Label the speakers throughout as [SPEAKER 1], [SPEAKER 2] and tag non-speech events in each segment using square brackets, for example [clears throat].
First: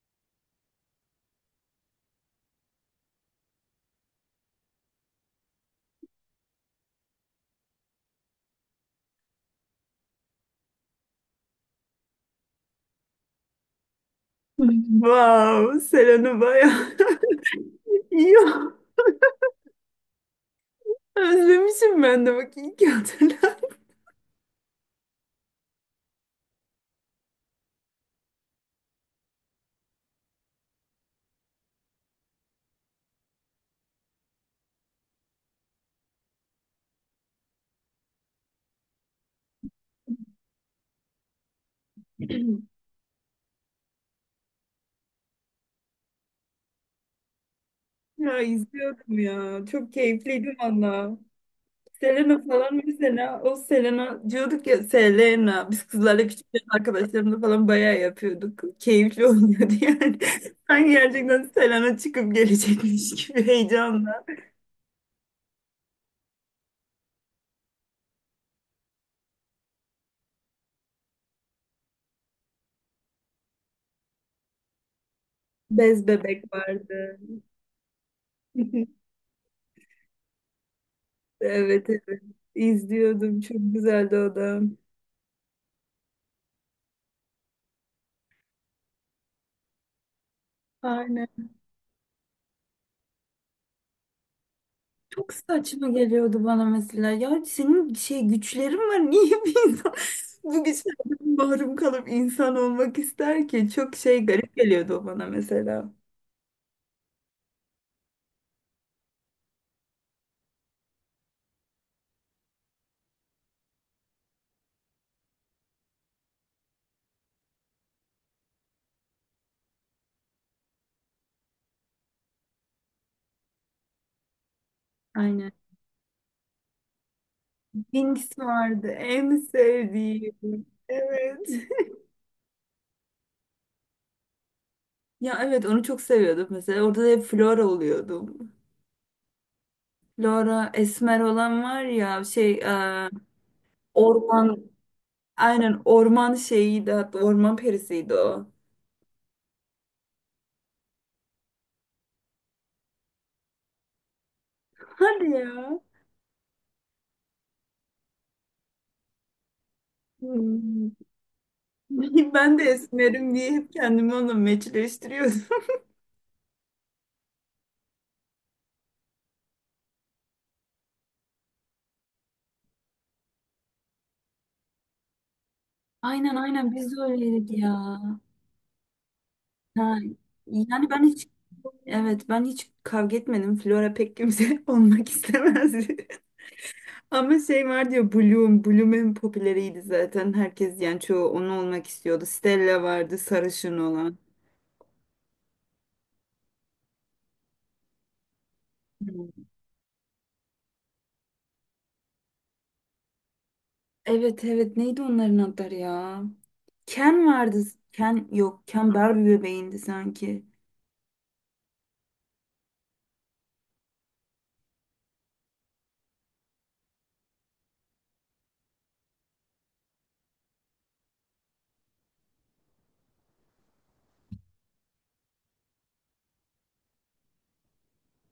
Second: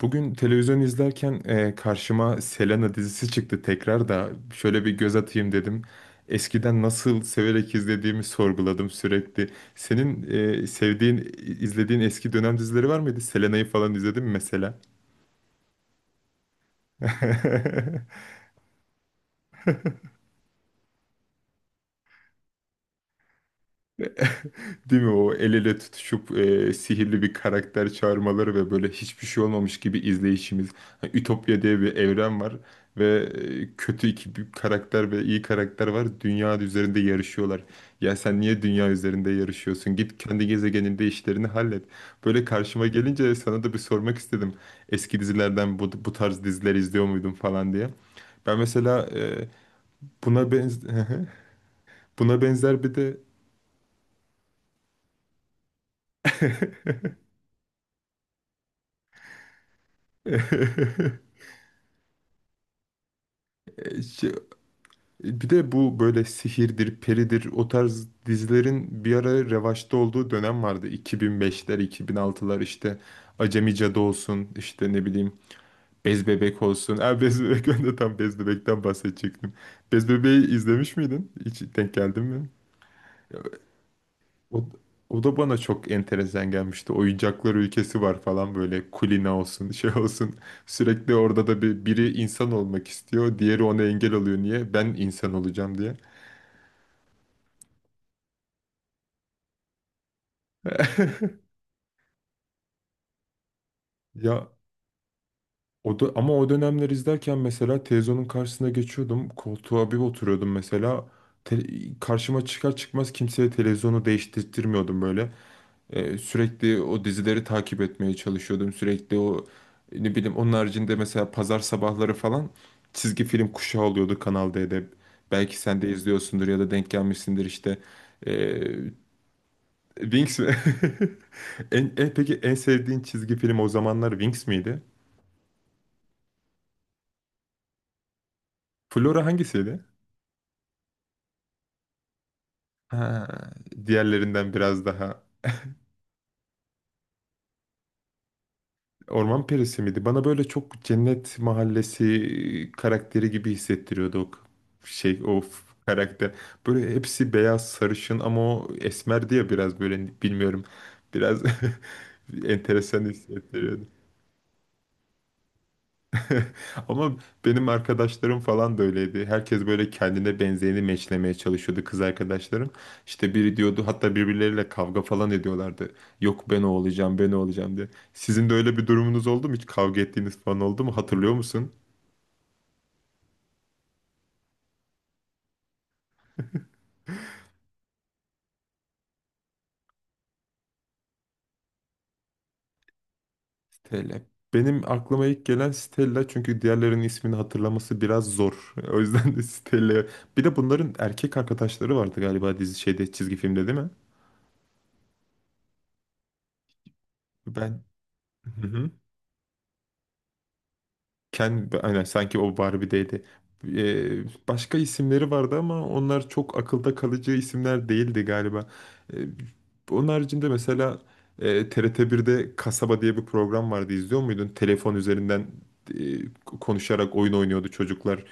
[SPEAKER 1] Bugün televizyon izlerken karşıma Selena dizisi çıktı tekrar da şöyle bir göz atayım dedim. Eskiden nasıl severek izlediğimi sorguladım sürekli. Senin sevdiğin, izlediğin eski dönem dizileri var mıydı? Selena'yı falan izledin mi mesela?
[SPEAKER 2] Wow, Selen'i bayağı
[SPEAKER 1] [laughs]
[SPEAKER 2] [laughs] iyi. Özlemişim ben de bak iyi ki hatırlattın.
[SPEAKER 1] [laughs] Değil mi o el ele tutuşup sihirli bir karakter çağırmaları ve böyle hiçbir şey olmamış gibi izleyişimiz. Hani Ütopya diye bir evren var ve kötü iki bir karakter ve iyi karakter var. Dünya üzerinde yarışıyorlar. Ya sen niye dünya üzerinde yarışıyorsun? Git kendi gezegeninde işlerini hallet. Böyle karşıma
[SPEAKER 2] [clears throat]
[SPEAKER 1] gelince sana da bir sormak istedim. Eski dizilerden bu tarz diziler izliyor muydun falan diye.
[SPEAKER 2] Ya
[SPEAKER 1] Ben mesela
[SPEAKER 2] izliyordum ya. Çok
[SPEAKER 1] buna
[SPEAKER 2] keyifliydi
[SPEAKER 1] benz
[SPEAKER 2] valla.
[SPEAKER 1] [laughs] buna
[SPEAKER 2] Selena falan
[SPEAKER 1] benzer bir de
[SPEAKER 2] mesela o Selena diyorduk ya Selena. Biz kızlarla küçükken
[SPEAKER 1] [laughs]
[SPEAKER 2] arkadaşlarımla falan bayağı yapıyorduk. Keyifli oluyordu yani. [laughs] Sanki
[SPEAKER 1] [laughs]
[SPEAKER 2] gerçekten Selena çıkıp gelecekmiş gibi
[SPEAKER 1] E,
[SPEAKER 2] heyecanla.
[SPEAKER 1] şey- Bir de bu böyle sihirdir, peridir o tarz dizilerin bir ara revaçta olduğu dönem vardı. 2005'ler, 2006'lar işte Acemi Cadı olsun, işte ne bileyim
[SPEAKER 2] Bez
[SPEAKER 1] Bez
[SPEAKER 2] bebek
[SPEAKER 1] Bebek olsun.
[SPEAKER 2] vardı.
[SPEAKER 1] Ha, Bez Bebek [laughs] ben de tam Bez Bebek'ten
[SPEAKER 2] [laughs]
[SPEAKER 1] bahsedecektim. Bez Bebek'i izlemiş miydin? Hiç
[SPEAKER 2] Evet
[SPEAKER 1] denk
[SPEAKER 2] evet.
[SPEAKER 1] geldin mi?
[SPEAKER 2] İzliyordum. Çok güzeldi o da.
[SPEAKER 1] O, o da bana çok enteresan gelmişti. Oyuncaklar ülkesi var falan böyle kulina olsun şey olsun. Sürekli
[SPEAKER 2] Aynen.
[SPEAKER 1] orada da biri insan olmak istiyor. Diğeri ona engel oluyor. Niye? Ben
[SPEAKER 2] Çok
[SPEAKER 1] insan olacağım
[SPEAKER 2] saçma
[SPEAKER 1] diye.
[SPEAKER 2] geliyordu bana mesela. Ya senin şey güçlerin var. [laughs] Niye bir insan [laughs] bu
[SPEAKER 1] [laughs]
[SPEAKER 2] güçlerden mahrum kalıp insan olmak ister ki? Çok şey
[SPEAKER 1] Ya
[SPEAKER 2] garip geliyordu o bana mesela.
[SPEAKER 1] o da, ama o dönemler izlerken mesela televizyonun karşısına geçiyordum. Koltuğa bir oturuyordum mesela. Te- Karşıma çıkar çıkmaz kimseye televizyonu değiştirtmiyordum böyle. Sürekli o dizileri takip etmeye çalışıyordum. Sürekli o ne bileyim onun haricinde mesela pazar sabahları falan çizgi film kuşağı oluyordu Kanal D'de.
[SPEAKER 2] Aynen.
[SPEAKER 1] Belki sen de izliyorsundur ya da denk gelmişsindir işte.
[SPEAKER 2] Winx
[SPEAKER 1] Ee,
[SPEAKER 2] vardı, en
[SPEAKER 1] Wings mi?
[SPEAKER 2] sevdiğim.
[SPEAKER 1] [laughs]
[SPEAKER 2] Evet. [laughs]
[SPEAKER 1] Peki en sevdiğin çizgi film o zamanlar Wings miydi?
[SPEAKER 2] Ya evet, onu çok seviyordum mesela. Orada da hep Flora oluyordum.
[SPEAKER 1] Flora hangisiydi?
[SPEAKER 2] Laura Esmer olan var ya şey
[SPEAKER 1] Ha, diğerlerinden
[SPEAKER 2] orman
[SPEAKER 1] biraz daha
[SPEAKER 2] aynen orman şeyiydi, hatta orman perisiydi o.
[SPEAKER 1] Orman Perisi miydi? Bana böyle çok Cennet Mahallesi karakteri gibi hissettiriyordu şey
[SPEAKER 2] Hadi ya.
[SPEAKER 1] karakter. Böyle hepsi beyaz sarışın ama o esmerdi ya biraz böyle bilmiyorum.
[SPEAKER 2] Hmm.
[SPEAKER 1] Biraz
[SPEAKER 2] [laughs]
[SPEAKER 1] [laughs]
[SPEAKER 2] Ben de
[SPEAKER 1] enteresan
[SPEAKER 2] Esmer'im diye hep
[SPEAKER 1] hissettiriyordu.
[SPEAKER 2] kendimi onunla meçleştiriyordum.
[SPEAKER 1] [laughs] Ama benim arkadaşlarım falan da öyleydi. Herkes böyle kendine benzeyeni meçlemeye çalışıyordu kız arkadaşlarım. İşte biri diyordu hatta birbirleriyle kavga falan ediyorlardı.
[SPEAKER 2] [laughs] Aynen
[SPEAKER 1] Yok ben o
[SPEAKER 2] aynen, biz de
[SPEAKER 1] olacağım ben o
[SPEAKER 2] öyleydik
[SPEAKER 1] olacağım diye.
[SPEAKER 2] ya.
[SPEAKER 1] Sizin de öyle bir durumunuz oldu mu? Hiç
[SPEAKER 2] Ha,
[SPEAKER 1] kavga ettiğiniz falan oldu
[SPEAKER 2] yani
[SPEAKER 1] mu?
[SPEAKER 2] ben hiç
[SPEAKER 1] Hatırlıyor musun?
[SPEAKER 2] evet, ben hiç kavga etmedim. Flora pek kimse [laughs] olmak istemezdi. [laughs] Ama şey var, diyor Bloom. Bloom en popüleriydi zaten. Herkes yani çoğu onu olmak istiyordu. Stella vardı, sarışın olan.
[SPEAKER 1] Stella. Benim aklıma ilk gelen Stella çünkü diğerlerinin ismini hatırlaması biraz zor. [laughs] O yüzden de
[SPEAKER 2] Hmm.
[SPEAKER 1] Stella. Bir de bunların erkek arkadaşları vardı galiba dizi şeyde çizgi filmde değil mi?
[SPEAKER 2] Evet evet, neydi onların adları ya? Ken vardı.
[SPEAKER 1] Ben...
[SPEAKER 2] Ken yok, Ken
[SPEAKER 1] [laughs]
[SPEAKER 2] Barbie bebeğindi sanki.
[SPEAKER 1] Aynen sanki o Barbie'deydi. Başka isimleri vardı ama onlar çok akılda kalıcı isimler değildi galiba. Ee, Onun haricinde mesela TRT birde Kasaba diye bir program vardı. İzliyor muydun? Telefon üzerinden e, konuşarak oyun oynuyordu çocuklar.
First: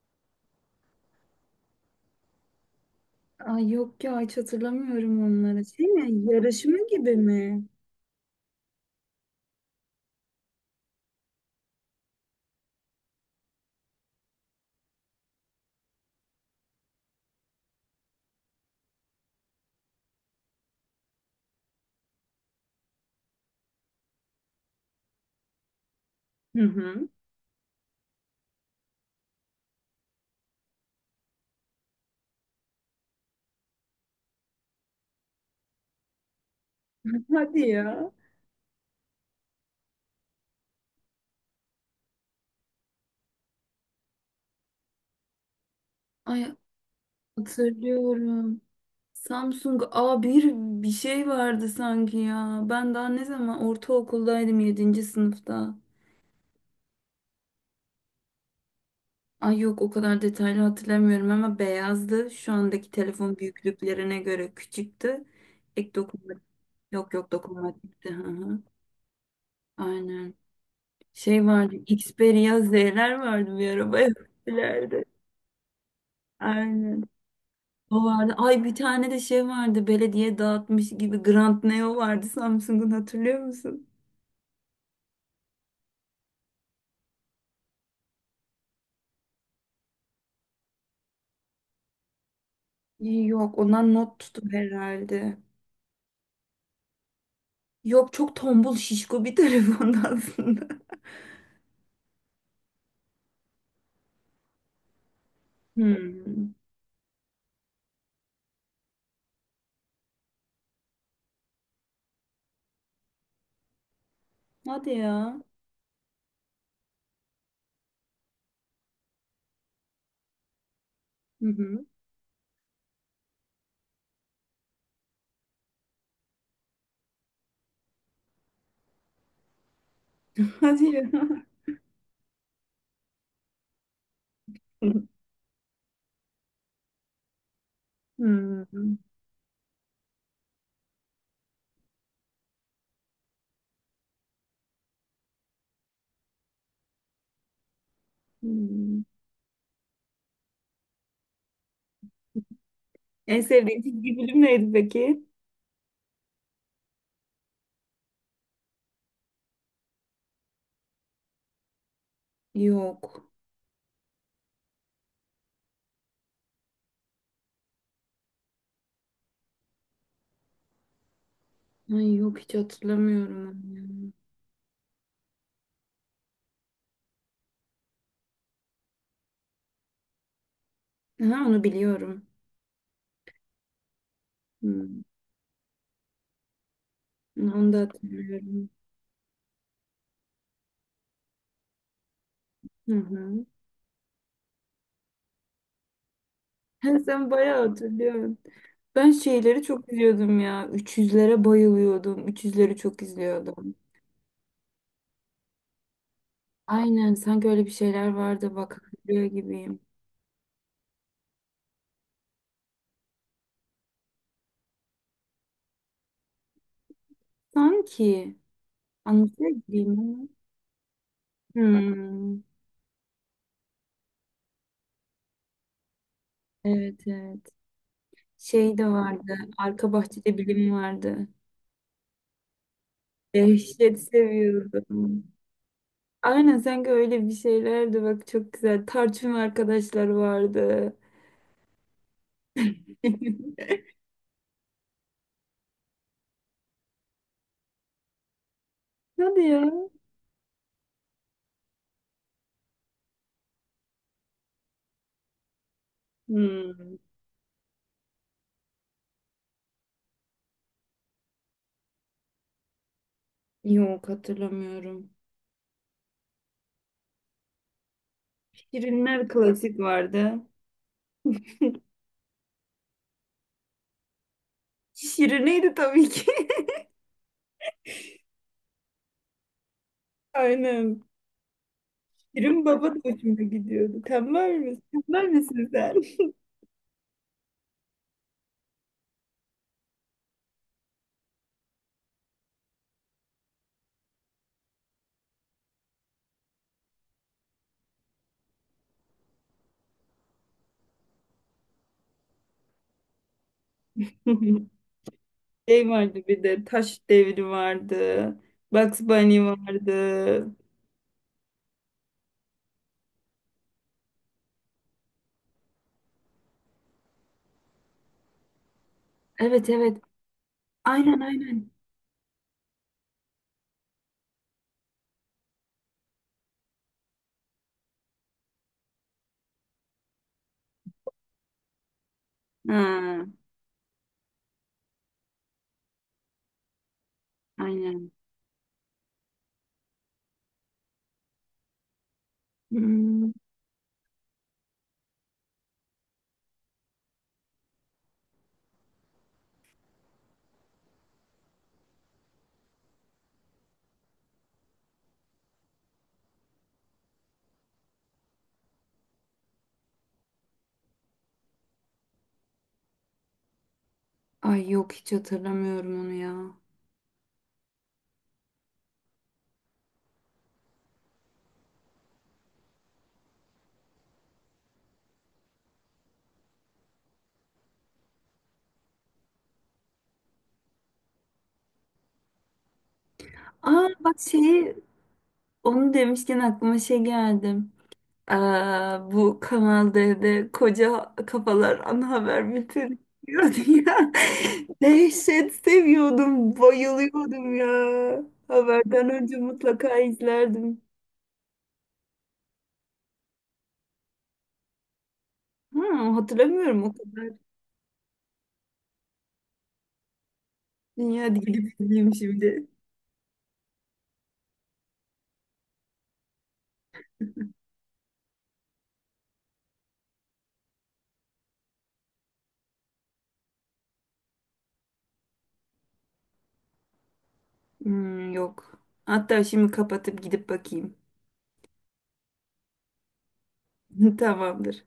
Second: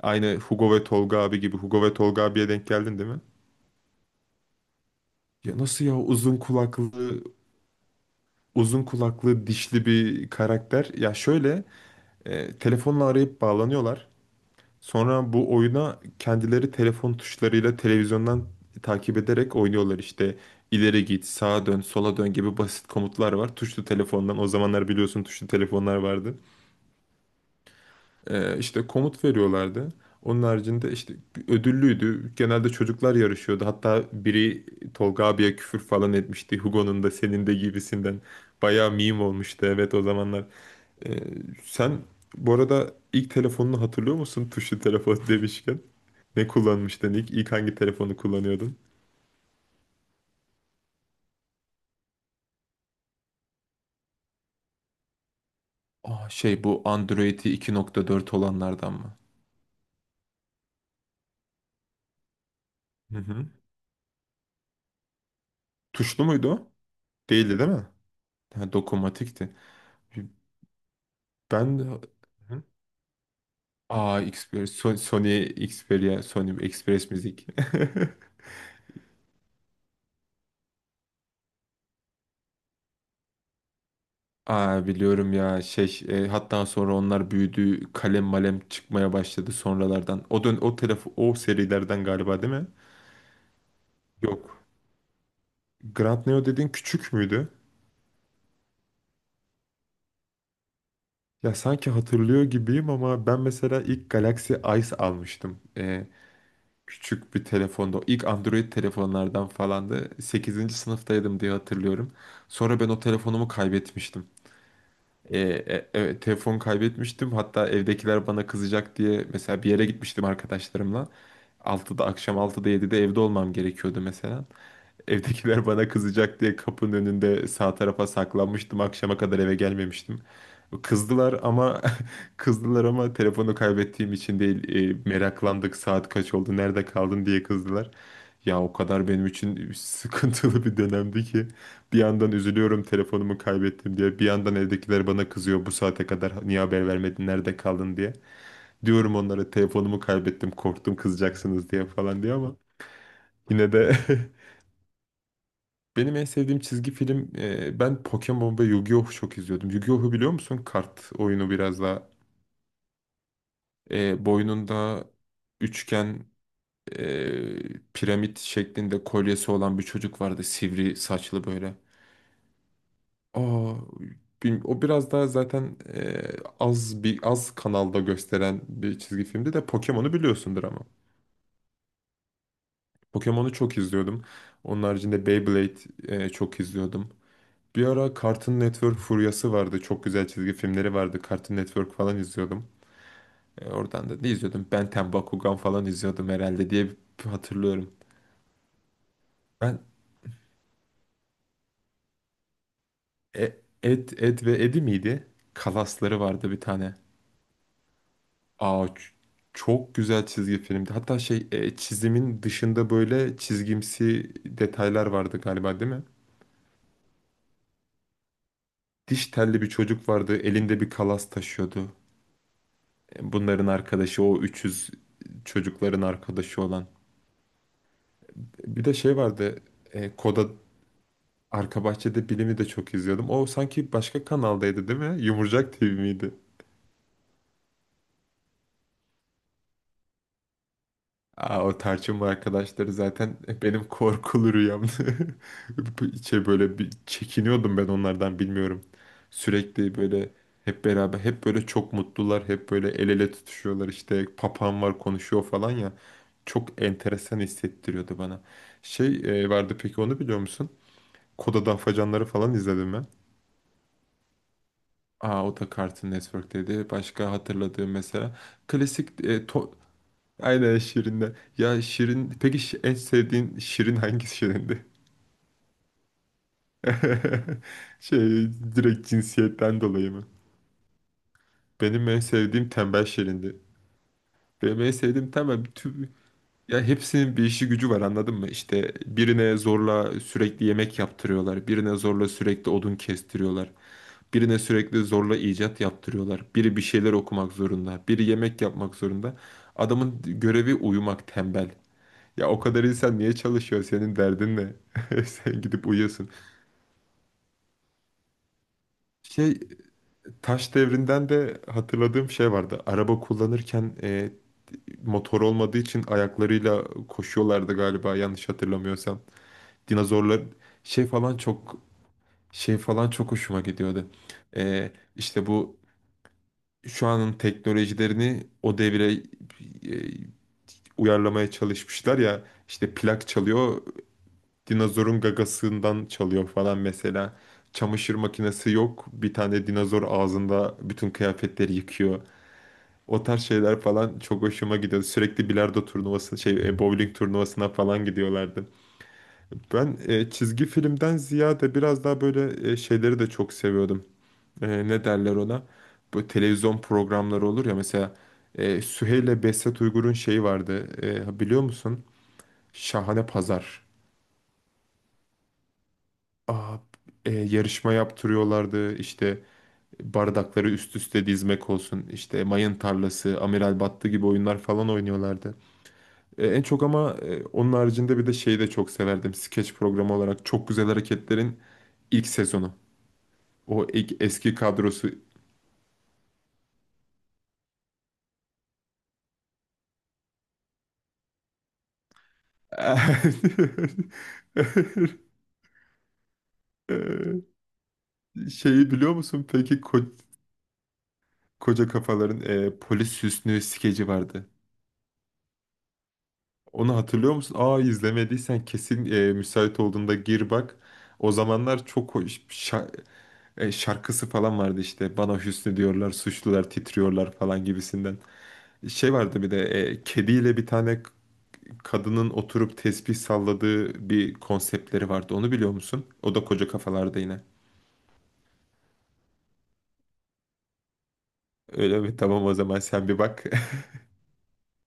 [SPEAKER 1] Aynı Hugo ve Tolga abi gibi. Hugo ve Tolga abiye denk geldin değil mi?
[SPEAKER 2] Ay yok ya, hiç hatırlamıyorum
[SPEAKER 1] Ya
[SPEAKER 2] onları.
[SPEAKER 1] nasıl
[SPEAKER 2] Şey
[SPEAKER 1] ya
[SPEAKER 2] mi?
[SPEAKER 1] uzun
[SPEAKER 2] Yarışma
[SPEAKER 1] kulaklı
[SPEAKER 2] gibi mi?
[SPEAKER 1] uzun kulaklı dişli bir karakter. Ya şöyle telefonla arayıp bağlanıyorlar. Sonra bu oyuna kendileri telefon tuşlarıyla televizyondan takip ederek oynuyorlar işte. İleri git, sağa dön, sola dön gibi basit komutlar var. Tuşlu telefondan o zamanlar biliyorsun tuşlu telefonlar vardı.
[SPEAKER 2] Hı hı.
[SPEAKER 1] İşte komut veriyorlardı. Onun haricinde işte ödüllüydü. Genelde çocuklar yarışıyordu. Hatta biri Tolga abiye küfür falan etmişti. Hugo'nun da senin de
[SPEAKER 2] Hadi ya.
[SPEAKER 1] gibisinden. Bayağı meme olmuştu, evet, o zamanlar. Ee, Sen bu arada ilk telefonunu hatırlıyor musun tuşlu telefon [laughs] demişken? Ne
[SPEAKER 2] Ay
[SPEAKER 1] kullanmıştın ilk? İlk hangi telefonu
[SPEAKER 2] hatırlıyorum.
[SPEAKER 1] kullanıyordun?
[SPEAKER 2] Samsung a bir şey vardı sanki ya. Ben daha ne zaman ortaokuldaydım, yedinci sınıfta.
[SPEAKER 1] Aa, şey, bu Android'i 2.4 olanlardan mı?
[SPEAKER 2] Ay yok, o kadar detaylı hatırlamıyorum ama beyazdı. Şu andaki
[SPEAKER 1] Hı
[SPEAKER 2] telefon
[SPEAKER 1] hı.
[SPEAKER 2] büyüklüklerine göre küçüktü. Ek
[SPEAKER 1] Tuşlu
[SPEAKER 2] dokunmatik.
[SPEAKER 1] muydu o?
[SPEAKER 2] Yok yok,
[SPEAKER 1] Değildi değil
[SPEAKER 2] dokunmatik
[SPEAKER 1] mi?
[SPEAKER 2] gitti. Hı hı.
[SPEAKER 1] Ha, dokunmatikti.
[SPEAKER 2] Aynen. Şey vardı,
[SPEAKER 1] Ben...
[SPEAKER 2] Xperia
[SPEAKER 1] Hı.
[SPEAKER 2] Z'ler vardı, bir araba
[SPEAKER 1] Xperia,
[SPEAKER 2] yapmışlardı.
[SPEAKER 1] Sony Xperia, Sony
[SPEAKER 2] Aynen.
[SPEAKER 1] Express Müzik.
[SPEAKER 2] O
[SPEAKER 1] [laughs]
[SPEAKER 2] vardı. Ay bir tane de şey vardı. Belediye dağıtmış gibi Grand Neo vardı Samsung'un, hatırlıyor musun?
[SPEAKER 1] Aa, biliyorum ya şey hatta sonra onlar büyüdü kalem malem çıkmaya başladı sonralardan. O telefon o serilerden galiba değil mi?
[SPEAKER 2] Yok, ondan not tutup
[SPEAKER 1] Yok.
[SPEAKER 2] herhalde.
[SPEAKER 1] Grand Neo dediğin küçük müydü?
[SPEAKER 2] Yok, çok tombul şişko bir [laughs] telefondu aslında.
[SPEAKER 1] Ya sanki hatırlıyor gibiyim ama ben mesela ilk Galaxy Ice almıştım.
[SPEAKER 2] Hmm.
[SPEAKER 1] Küçük bir telefonda. O İlk Android telefonlardan falandı. Sekizinci sınıftaydım diye hatırlıyorum. Sonra ben o telefonumu kaybetmiştim.
[SPEAKER 2] Hadi ya.
[SPEAKER 1] Evet, telefon kaybetmiştim. Hatta evdekiler bana kızacak diye mesela bir yere gitmiştim arkadaşlarımla.
[SPEAKER 2] Hı hı.
[SPEAKER 1] Akşam 6'da 7'de evde olmam gerekiyordu mesela. Evdekiler bana kızacak diye kapının önünde sağ tarafa saklanmıştım. Akşama kadar eve gelmemiştim.
[SPEAKER 2] Hadi ya.
[SPEAKER 1] Kızdılar ama [laughs] kızdılar ama telefonu kaybettiğim için değil.
[SPEAKER 2] [laughs]
[SPEAKER 1] Meraklandık saat kaç oldu, nerede kaldın diye kızdılar. Ya o
[SPEAKER 2] Hmm.
[SPEAKER 1] kadar benim için [laughs] sıkıntılı bir dönemdi ki bir yandan üzülüyorum telefonumu kaybettim diye bir yandan evdekiler bana kızıyor bu saate kadar niye haber vermedin nerede kaldın diye.
[SPEAKER 2] Hmm.
[SPEAKER 1] Diyorum onlara telefonumu kaybettim korktum kızacaksınız diye falan diye ama
[SPEAKER 2] En
[SPEAKER 1] yine
[SPEAKER 2] sevdiğin
[SPEAKER 1] de
[SPEAKER 2] çizgi film
[SPEAKER 1] [laughs]
[SPEAKER 2] neydi peki?
[SPEAKER 1] Benim en sevdiğim çizgi film ben Pokemon ve Yu-Gi-Oh çok izliyordum. Yu-Gi-Oh'u biliyor musun? Kart oyunu biraz daha
[SPEAKER 2] Yok.
[SPEAKER 1] boynunda üçgen piramit şeklinde kolyesi olan bir çocuk vardı. Sivri saçlı böyle.
[SPEAKER 2] Ay yok, hiç hatırlamıyorum onu.
[SPEAKER 1] Aa, o biraz daha zaten az bir az kanalda gösteren bir çizgi filmdi de Pokemon'u biliyorsundur ama.
[SPEAKER 2] Ya, aha, onu biliyorum.
[SPEAKER 1] Pokemon'u çok izliyordum. Onun
[SPEAKER 2] Hmm.
[SPEAKER 1] haricinde Beyblade çok izliyordum.
[SPEAKER 2] Onu da
[SPEAKER 1] Bir ara Cartoon
[SPEAKER 2] hatırlıyorum.
[SPEAKER 1] Network furyası vardı. Çok güzel çizgi filmleri vardı. Cartoon Network falan izliyordum.
[SPEAKER 2] Hı hı.
[SPEAKER 1] Oradan da ne izliyordum? Ben 10, Bakugan falan izliyordum herhalde diye
[SPEAKER 2] Ha, sen bayağı
[SPEAKER 1] hatırlıyorum.
[SPEAKER 2] hatırlıyorsun. Ben şeyleri
[SPEAKER 1] Ben
[SPEAKER 2] çok izliyordum ya. Üç yüzlere bayılıyordum. Üç yüzleri çok
[SPEAKER 1] e,
[SPEAKER 2] izliyordum.
[SPEAKER 1] Ed, Ed ve Eddie miydi? Kalasları vardı bir tane.
[SPEAKER 2] Aynen, sanki öyle bir şeyler vardı, bak
[SPEAKER 1] Aa,
[SPEAKER 2] hatırlıyor gibiyim.
[SPEAKER 1] çok güzel çizgi filmdi. Hatta şey çizimin dışında böyle çizgimsi detaylar vardı galiba değil mi?
[SPEAKER 2] Sanki
[SPEAKER 1] Diş
[SPEAKER 2] anlatıyor
[SPEAKER 1] telli bir
[SPEAKER 2] gibiyim
[SPEAKER 1] çocuk
[SPEAKER 2] ama.
[SPEAKER 1] vardı. Elinde bir kalas taşıyordu.
[SPEAKER 2] Hmm.
[SPEAKER 1] Bunların arkadaşı o 300 çocukların arkadaşı olan.
[SPEAKER 2] Evet evet. Şey
[SPEAKER 1] Bir
[SPEAKER 2] de
[SPEAKER 1] de şey
[SPEAKER 2] vardı,
[SPEAKER 1] vardı.
[SPEAKER 2] arka
[SPEAKER 1] E,
[SPEAKER 2] bahçede
[SPEAKER 1] Koda
[SPEAKER 2] bilim vardı.
[SPEAKER 1] Arka Bahçede Bilim'i de çok izliyordum. O sanki
[SPEAKER 2] Dehşet
[SPEAKER 1] başka kanaldaydı değil mi?
[SPEAKER 2] seviyordum.
[SPEAKER 1] Yumurcak TV miydi?
[SPEAKER 2] Aynen, sanki öyle bir şeylerdi bak, çok güzel. Tarçın arkadaşları vardı.
[SPEAKER 1] Aa, o tarçınlı arkadaşları zaten [laughs]
[SPEAKER 2] [laughs]
[SPEAKER 1] benim korkulu rüyamdı. [laughs] Şey böyle bir çekiniyordum ben onlardan bilmiyorum.
[SPEAKER 2] Hadi ya.
[SPEAKER 1] Sürekli böyle hep beraber hep böyle çok mutlular. Hep böyle el ele tutuşuyorlar işte papağan var konuşuyor falan ya. Çok
[SPEAKER 2] Hmm,
[SPEAKER 1] enteresan hissettiriyordu bana. Şey vardı peki onu biliyor musun? Koda Afacanları falan izledim mi?
[SPEAKER 2] yok hatırlamıyorum.
[SPEAKER 1] Aa, o da Cartoon Network'teydi. Başka hatırladığım mesela. Klasik
[SPEAKER 2] Şirinler
[SPEAKER 1] e, to-
[SPEAKER 2] klasik vardı.
[SPEAKER 1] Aynen Şirin'de. Ya Şirin... Peki en sevdiğin Şirin hangisi Şirin'di?
[SPEAKER 2] Şirine'ydi tabii ki.
[SPEAKER 1] [laughs] Şey, direkt cinsiyetten dolayı mı?
[SPEAKER 2] [laughs] Aynen.
[SPEAKER 1] Benim en
[SPEAKER 2] Şirin
[SPEAKER 1] sevdiğim
[SPEAKER 2] Baba da
[SPEAKER 1] tembel
[SPEAKER 2] hoşuma
[SPEAKER 1] Şirin'di.
[SPEAKER 2] gidiyordu. Tembel
[SPEAKER 1] Benim
[SPEAKER 2] misin?
[SPEAKER 1] en
[SPEAKER 2] Tembel
[SPEAKER 1] sevdiğim tembel
[SPEAKER 2] misin sen?
[SPEAKER 1] tüm... Ya hepsinin bir işi gücü var anladın mı? İşte birine zorla sürekli yemek yaptırıyorlar. Birine zorla sürekli odun kestiriyorlar. Birine sürekli zorla icat yaptırıyorlar. Biri bir şeyler okumak zorunda. Biri yemek yapmak zorunda. Adamın görevi uyumak tembel. Ya o kadar insan niye çalışıyor? Senin derdin
[SPEAKER 2] [laughs]
[SPEAKER 1] ne? [laughs] Sen gidip
[SPEAKER 2] Şey vardı
[SPEAKER 1] uyuyorsun.
[SPEAKER 2] bir de, taş devri vardı. Bugs Bunny
[SPEAKER 1] Şey
[SPEAKER 2] vardı.
[SPEAKER 1] taş devrinden de hatırladığım şey vardı. Araba kullanırken motor olmadığı için ayaklarıyla koşuyorlardı galiba yanlış hatırlamıyorsam.
[SPEAKER 2] Evet evet.
[SPEAKER 1] Dinozorlar şey
[SPEAKER 2] Aynen
[SPEAKER 1] falan
[SPEAKER 2] aynen.
[SPEAKER 1] çok şey falan çok hoşuma gidiyordu. İşte bu şu anın teknolojilerini o devire uyarlamaya çalışmışlar ya işte
[SPEAKER 2] Ha,
[SPEAKER 1] plak çalıyor dinozorun gagasından çalıyor falan mesela
[SPEAKER 2] aynen.
[SPEAKER 1] çamaşır makinesi yok bir tane dinozor ağzında bütün kıyafetleri yıkıyor o
[SPEAKER 2] Hmm.
[SPEAKER 1] tarz şeyler falan çok hoşuma gidiyor sürekli bilardo turnuvası şey bowling turnuvasına falan gidiyorlardı ben çizgi filmden ziyade biraz daha böyle şeyleri de çok seviyordum ne derler ona? Bu televizyon programları olur ya mesela Süheyl Besset Uygur'un şeyi vardı. Biliyor musun? Şahane Pazar.
[SPEAKER 2] Ay yok, hiç hatırlamıyorum onu ya.
[SPEAKER 1] Aa, yarışma yaptırıyorlardı. İşte bardakları üst üste dizmek olsun. İşte mayın tarlası, Amiral Battı gibi oyunlar falan oynuyorlardı. En çok ama onun haricinde bir de şeyi de çok severdim. Skeç programı olarak Çok Güzel Hareketler'in ilk sezonu.
[SPEAKER 2] Aa
[SPEAKER 1] O
[SPEAKER 2] bak,
[SPEAKER 1] ilk eski
[SPEAKER 2] şeyi
[SPEAKER 1] kadrosu.
[SPEAKER 2] onu demişken aklıma şey geldi. Aa, bu Kanal D'de koca kafalar ana haber bülteni yapıyordu ya. [laughs] Dehşet seviyordum,
[SPEAKER 1] [laughs]
[SPEAKER 2] bayılıyordum ya.
[SPEAKER 1] Şeyi
[SPEAKER 2] Haberden
[SPEAKER 1] biliyor
[SPEAKER 2] önce
[SPEAKER 1] musun? Peki
[SPEAKER 2] mutlaka izlerdim.
[SPEAKER 1] koca kafaların polis Hüsnü skeci vardı.
[SPEAKER 2] Ha, hatırlamıyorum o
[SPEAKER 1] Onu
[SPEAKER 2] kadar.
[SPEAKER 1] hatırlıyor musun? Aa, izlemediysen kesin müsait olduğunda gir bak.
[SPEAKER 2] Dünya
[SPEAKER 1] O
[SPEAKER 2] gidip
[SPEAKER 1] zamanlar
[SPEAKER 2] izleyeyim
[SPEAKER 1] çok
[SPEAKER 2] şimdi.
[SPEAKER 1] şarkısı falan vardı işte. Bana Hüsnü diyorlar, suçlular titriyorlar falan gibisinden. Şey vardı bir de kediyle bir tane kadının oturup tesbih salladığı bir konseptleri vardı. Onu biliyor musun? O da koca kafalarda yine.
[SPEAKER 2] Hmm, yok. Hatta şimdi kapatıp gidip bakayım.
[SPEAKER 1] Öyle mi? Tamam o zaman sen bir bak.
[SPEAKER 2] [laughs] Tamamdır.